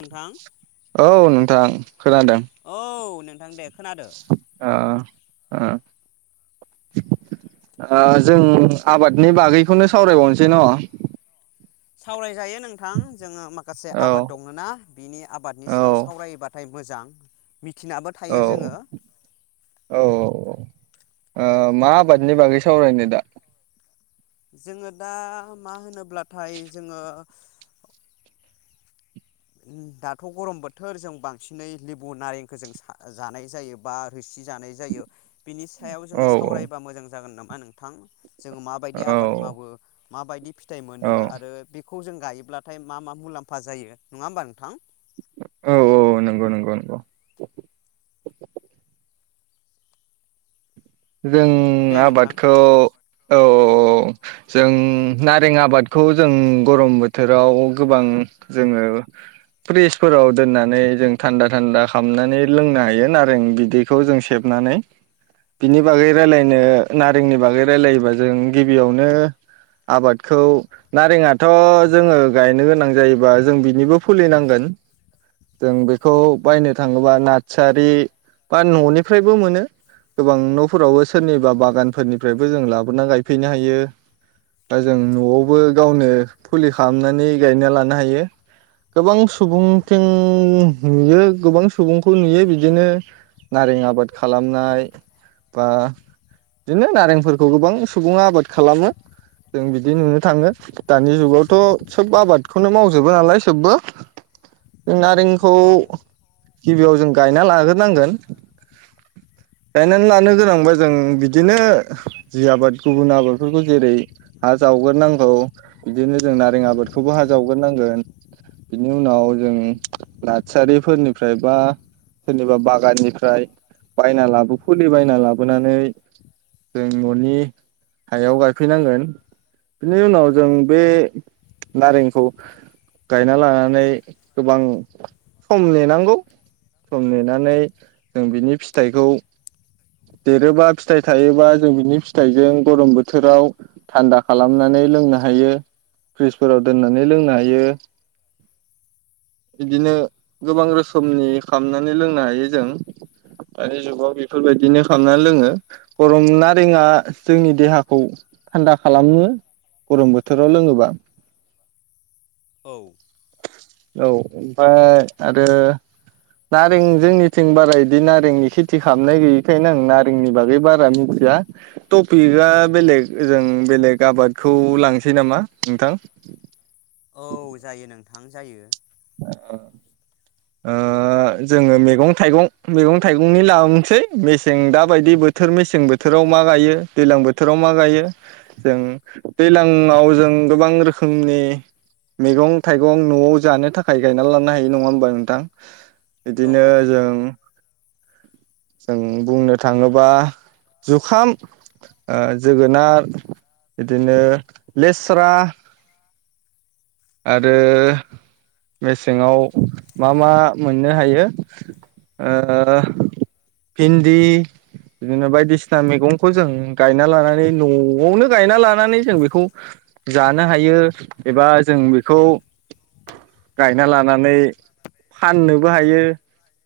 नोंथां औ नोंथां खोनादों औ नोंथां दे खोनादो ओ जों आबादनि बागैखौनो सावरायबावनोसै न सावरायजायो नोंथां जोङो म माखासे औ आबाद दङ ना बिनि आबादनि सायाव औ सावरायबाथाय मोजां मिथिनाबो थायो औ जोङो औ मा आबादनि बागै सावरायनो दा जोङो दा मा होनो अब्लाथाय जोङो दाथ गरम बोथोर जों बांसिनै लेबु नारेंखौ जों जानाय जायो बा रोसि जानाय जायो बिनि सायाव औ जोङो औ सावरायबा मोजां जागोन नामा? मा नोंथां जोङो माबायदि आबाद मावो माबायदि फि फिथाइ औ मोनो आरो बेखौ खौ जों गायोब्लाथाय मा मा मुलाम्फा जायो नङा होमबा नोंथां? औ औ नंग नंगौ नंगौ जों दे नोंथां आबादखौ औ औ जों नारें आबादखौ जों गरम बोथोराव गोबां जोङो फ्रिसफोराव दोननानै जों थान्दा थान्दा खामनानै लोंनो हायो नारें बिदैखौ जों सेबनानै बिनि बागै रायलायनो नारेंनि बागै रायलायोबा जों गिबियावनो आबादखौ नारेङाथ जोङो गायनो गोनां जायोबा जों बिनिबो फुलिनांगोन जों बेखौ बायनो थाङोबा नार्सारि बा ननिफ्रायबो मोनो गोबां नफोरावबो सोरनिबा बागानफोरनिफ्रायबो जों लाबोनानै गायफैनो हायो दा जों नआवबो गावनो फुलि खालामनानै गायना लानो हायो गोबां सुबुंथिं नुयो गोबां सुबुंखौ नुयो बिदिनो नारें आबाद खालामनाय बा बिदिनो नारेंफोरखौ गोबां सुबुङा आबाद खालामो जों बिदि नुनो थाङो दानि जुगावथ सोबबो आबादखौनो मावजोबो नालाय सोबबो जों नारेंखौ औ गिबियाव जों गायना लाग्रोनांगोन गायनानै लानो गोनांबा जों बिदिनो जि आबाद गुबुन आबादफोरखौ जेरै हा जावग्रोनांगौ बिदिनो जों नारें आबादखौबो हा जावग्रोनांगोन बिनि उनाव जों नसारिफोरनिफ्राय बा सोरनिबा बागाननिफ्राय बायना लाबो फुलि बायना लाबोनानै जों ननि हायाव गायफैनांगोन बिनि उनाव जों बे नारेंखौ गायना लानानै गोबां सम नेनांगौ सम नेनानै जों बिनि फिथाइखौ देरोबा फिथाइ थायोबा जों बिनि फिथाइजों गरम बोथोराव थान्दा खालामनानै लोंनो हायो फ्रिजफोराव दोननानै लोंनो हायो बिदिनो गोबां रोखोमनि खालामनानै लोंनो हायो जों दानि जुगाव बे बेफोरबायदिनो खालामना लोङो गरम नारेंआ जोंनि देहाखौ थान्दा खालामो गरम बोथोराव लोङोबा औ औ ओमफाय आरो नारें जोंनिथिं बारा बिदि नारेंनि खेथि खालामनाय गैयिखायनो आं नारेंनि बागै बारा मिथिया टपिकआ बेलेग जों बेलेग आबादखौ लांसै नामा नोंथां औ जायो नों थां जायो ओ जोङो मैगं थाइगं मैगं थाइगंनि लाबोनोसै मेसें दाबायदि बोथोर मेसें बोथोराव मा गायो दैज्लां बोथोराव मा गायो जों दैज्लाङाव जों गोबां रोखोमनि मैगं थाइगं नआव जानो थाखाय खाय गायनानै लानो हायो नङा होमबा नोंथां औ बिदिनो औ हायो जों जों बुंनो थाङोबा जुखाम जोगोनार बिदिनो लेस्रा आरो मेसेङाव मा मा मोननो हायो ओ भिन्दि बिदिनो बायदिसिना मैगंखौ जों गायना लानानै नआवनो गायना लानानै जों बेखौ जानो हायो एबा जों बेखौ गायना लानानै फाननोबो हायो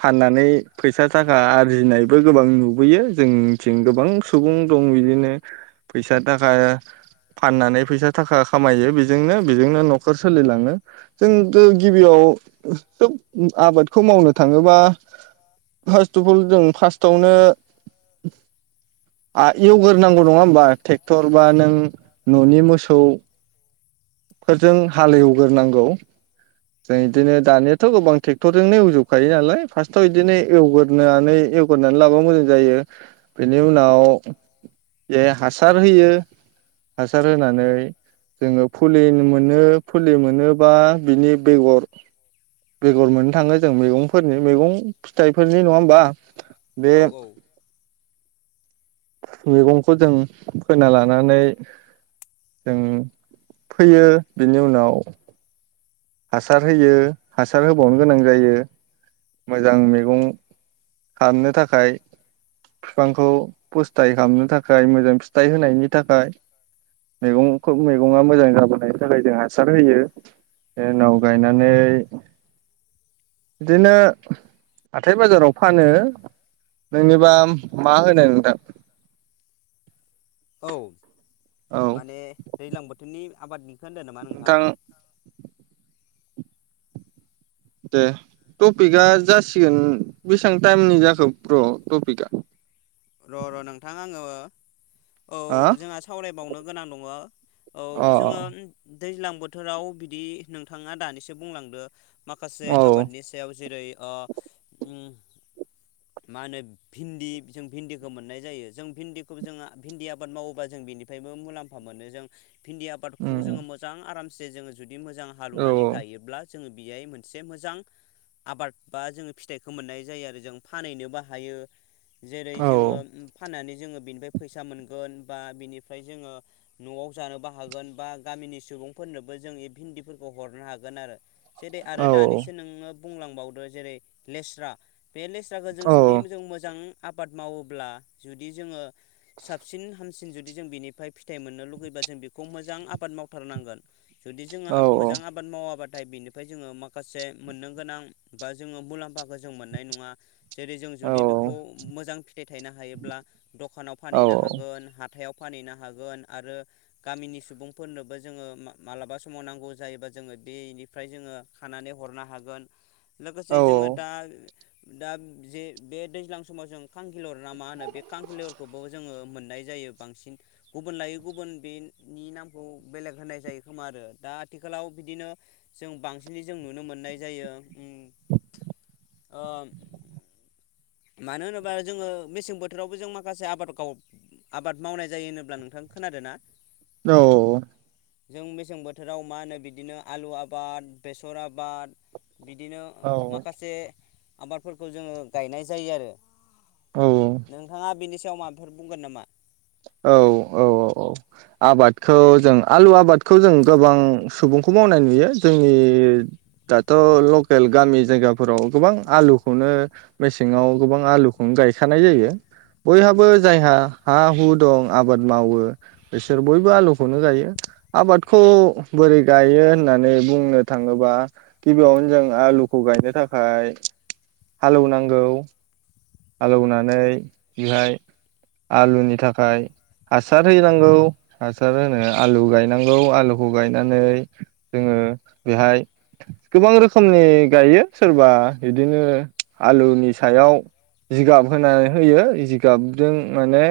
फाननानै फैसा थाखा आरजिनायबो गोबां नुबोयो जोंथिं गोबां सुबुं दं बिदिनो फैसा थाखा फाननानै फैसा थाखा खामायो बेजोंनो बेजोंनो नखर सोलिलाङो जों गिबियाव सोब आबादखौ मावनो थाङोबा फार्स्ट अफ अल जों फार्स्टआवनो एवग्रोनांगौ नङा होमबा टेक्टर बा नों न'नि मोसौ फोरजों हालेवग्रोनांगौ जों बिदिनो दानि गोबां टेक्टरजोंनो एवजोबखायो नालाय फार्स्टआवदि बिदिनो एवगोरानै एवगोरनानै लाबा मोजां जायो बेनि उनाव जे हासार होयो हासार होनानै जोङो फुलि मोनो फुलि मोनोबा बिनि बेगर बेगर मोननो थाङो जों मैगंफोरनि मैगं फिथाइफोरनि नङा होमबा बे औ औ मैगंखौ जों फोना लानानै जों फोयो बेनि उनाव हासार होयो हासार होबावनो गोनां जायो मोजां मैगं खालामनो थाखाय फिफांखौ फस्थाय खालामनो थाखाय मोजां फिथाइ होनायनि थाखाय मैगंखौ मैगङा मोजां जाबोनायनि थाखाय जों हासार होयो जे उनाव गायनानै बिदिनो हाथाय बाजाराव फानो नोंनोबा मा होनो नोंथां औ औ माने दैज्लां बोथोरनि आबाद होनदो नामा नोंथां दे टपिकआ जासिगोन बेसेबां टाइमनि जाखो ब्र टपिकआ र र नोंथां आङो औ अ जोंहा सावरायबावनो, गोनां दङ औ अ जोङो दैज्लां बोथोराव बिदि नोंथाङा दानिसो बुंलांदो, माखासे औ आबादनि सायाव जेरै ओ उम मा होनो भिन्दि जों भिन्दिखौ मोननाय जायो जों भिन्दिखौ जोंहा भिन्दि आबाद मावोबा जों बिनिफ्रायबो मुलाम्फा मोनो जों भिन्दि आबादखौ उम जोङो मोजां आराम, से जोङो जुदि बिदि मोजां औ हालेवनानै गायोब्ला जोङो बेहाय मोनसे मोजां आबाद बा जों फिथाइखौ मोननाय जायो आरो जों फानहैनोबो हायो जेरै औ जोङो फाननानै जोङो बिनिफ्राय फैसा मोनगोन बा बिनिफ्राय जोङो न'आव जानोबो हागोन बा गामिनि सुबुंफोरनोबो जों भिन्दिफोरखौ हरनो हागोन आरो जेरै औ आरो दानिसो नोङो, बुंलांबावदो जेरै लेस्रा बे लेस्राखौ जों औ जुदि जों मोजां, आबाद मावोब्ला जुदि जोङो साबसिन हाम बांसिन जुदि जों बिनिफ्राय फिथाइ मोननो लुुबैबा जों बेखौ मोजां आबाद मावथारनांगोन, जुदि जोङो औ आबाद मोजां आबाद मावाबा नाथाय बिनिफ्राय जोङो माखासे मोननो गोनां बा जोङो मुलाम्फाखौ जों मोननाय नङा जेरै जों औ जुदि बेखौ मोजां फिथाय थायनो हायोब्ला द'खानाव औ फानहैनो हागोन हाथ हाथाइयाव फानहैनो हागोन आरो गामिनि सुबुंफोरनोबो जोङो मालाबा समाव नांगौ जायोबा जोङो बेनिफ्राय जोङो खानानै हरनो हागोन, लोगोसे जोङो दा दा जे बे दैज्लां समाव जों कांखिलरा मा होनो बे कांखिलरखौबो जोङो, मोननाय जायो बांसिन गुबुन लायै गुबुन बेनि नामखौ बेलेग होननाय जायो खोमा आरो दा आथिखालाव बिदिनो जों बांसिनै जों नुनो मोननाय जायो ओम ओ मानो होनो बा जोङो मेसें बोथोरावबो जों माखासे आबाद गाव आबाद मावनाय जायो होनोब्ला नोंथां खोनादों ना? औ औ औ जों मेसें बोथोराव मा होनो बिदिनो आलु आबाद बेसर आबाद बिदिनो औ माखासे आबादफोरखौ जोङो गायनाय जायो आरो औ नोंथाङा बेनि सो याव माबाफोर बुंगोन नामा? औ औ औ आबादखौ जों आलु आबादखौ जों गोबां सुबुंखौ मावनाय नुयो। जोंनि दाथ' लकेल गामि जायगाफोराव गोबां आलुखौनो मेसेङाव गोबां आलुखौनो गायखानाय जायो। बयहाबो जायहा हा हु दं। आबाद मावो बिसोर बयबो आलुखौनो गायो। आबादखौ बोरै गायो होननानै बुंनो थाङोबा गिबियावनो जों आलुखौ गायनो थाखाय हालौनांगौ हालौनानै बेहाय आलुनि था खाय हासार होनांगौ हासार होनो आलु गायनांगौ आलुखौ गायनानै जोङो बेहाय गोबां रोखोमनि गायो सोरबा बिदिनो आलुनि सायाव जिगाब होनानै होयो जिगाबजों माने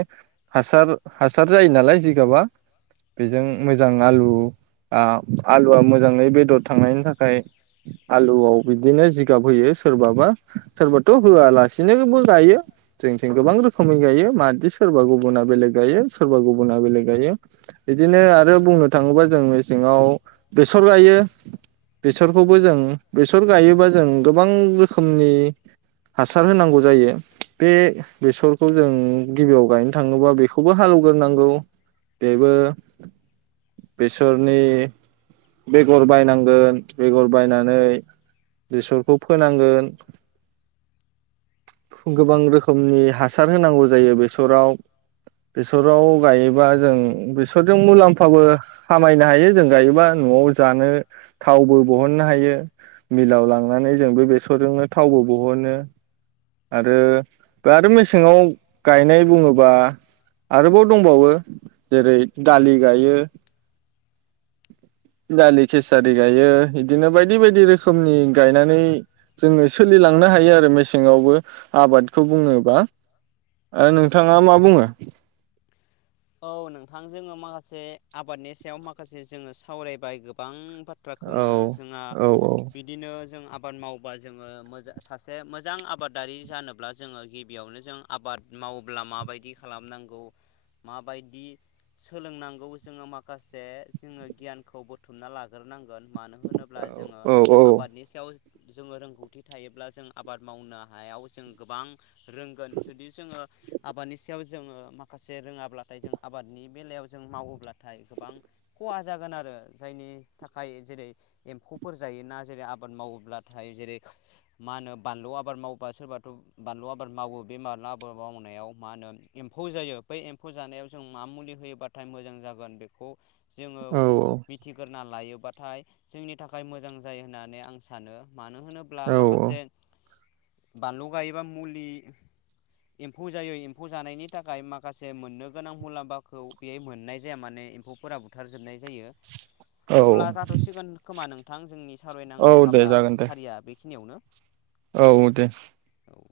हासार हासार जायो नालाय जिगाबा बेजों मोजां आलु आ आलुआ मोजाङै बेदर थांनायनि थाखाय आलुआव बिदिनो जिगाब होयो सोरबाबा सोरबाथ'होआलासिनोबो गायो जोंथिं गोबां रोखोमै गायो मादि सोरबा गुबुना बेलेग गायो सोरबा गुबुना बेलेग गायो बिदिनो आरो बुंनो थाङोबा जों मेसेङाव बेसर गायो बेसरखौबो जों बेसर गायोबा जों गोबां रोखोमनि हासार होनांगौ जायो बे बेसरखौ जों गिबियाव गायनो थाङोबा बेखौबो हालौग्रोनांगौ बेबो बेसरनि बेगर बायनांगोन बेगर बायनानै बेसरखौ फोनांगोन गोबां रोखोमनि हासार होनांगौ जायो बेसराव बेसराव गायोबा जों बेसरजों मुलाम्फाबो खामायनो हायो जों गायोबा न'आव जानो थावबो बहननो हायो। मिलाव लांनानै जों बे बेसरजोंनो थावबो बहनो आरो आरो मेसेङाव गायनाय बुङोबा आरोबाव दंबावो जेरै दालि गायो दालि केसारि गायो बिदिनो बायदि बायदि रोखोमनि गायनानै जोङो सोलिलांनो हायो आरो मेसेङावबो आबादखौ बुङोबा आरो नोंथाङा मा बुङो? [inaudible] औ नोंथां जोङो माखासे आबादनि सायाव माखासे जोङो सावरायबाय गोबां औ बाथ्राखौनो जोंहा औ बिदिनो जों आब आबाद मावोबा जोङो मोजा-सासे मोजां आबादारि जानोब्ला जोङो गिबियावनो जों आबाद मावब्ला माबायदि खालामनांगौ माबायदि सोलोंनांगौ जोङो माखासे जोङो गियानखौ बुथुमना लाग्रोनां गोन मानो होनोब्ला जोङो औ आबादनि सायाव जोङो रोंगौथि थायोब्ला जों आबाद मावनो हायाव जों गोबां रोंगोन जुदि जोङो आबादनि सायाव जोंङो माखासे रोङाब अब्लाथाय जों आबादनि बेलायाव जों मावोब्लाथाय गोबां खहा जागोन आरो जायनि थाखाय जेरै एम्फौफोर जायोना जेरै आबाद मावोब्लाथाय जेरै मा होनो बानलु आबाद मावोबा सोरबाथ' बानलु आबाद मावो बे बानलु आबाद मावनायाव मा होनो एम्फौ जायो बै एम फोजानायाव जों मा मुलि होयोबाथाय मोजां जागोन बेखौ औ जोङोव मिथिगोल ना लायोबाथाय जोंनि थाखाय मोजां जायो होननानै आं सानो। मानो होनोब्ला औ माखासे बानलु गायोबा मुलि एम्फौ जायो एम्फौ जानायनि थाखाय माखासे जे मोननो गोनां मुलाम्फाखौ बे मोननाय जाया माने एम्फौफोरा बुथारजोबनाय जायो। औ अब्ला जाथसिगोन खोमा नों बिथां जोंनि औ सावरायनांगौ दे हाबा जागोन दे फारिया बेखिनियावनो। औ दे। औ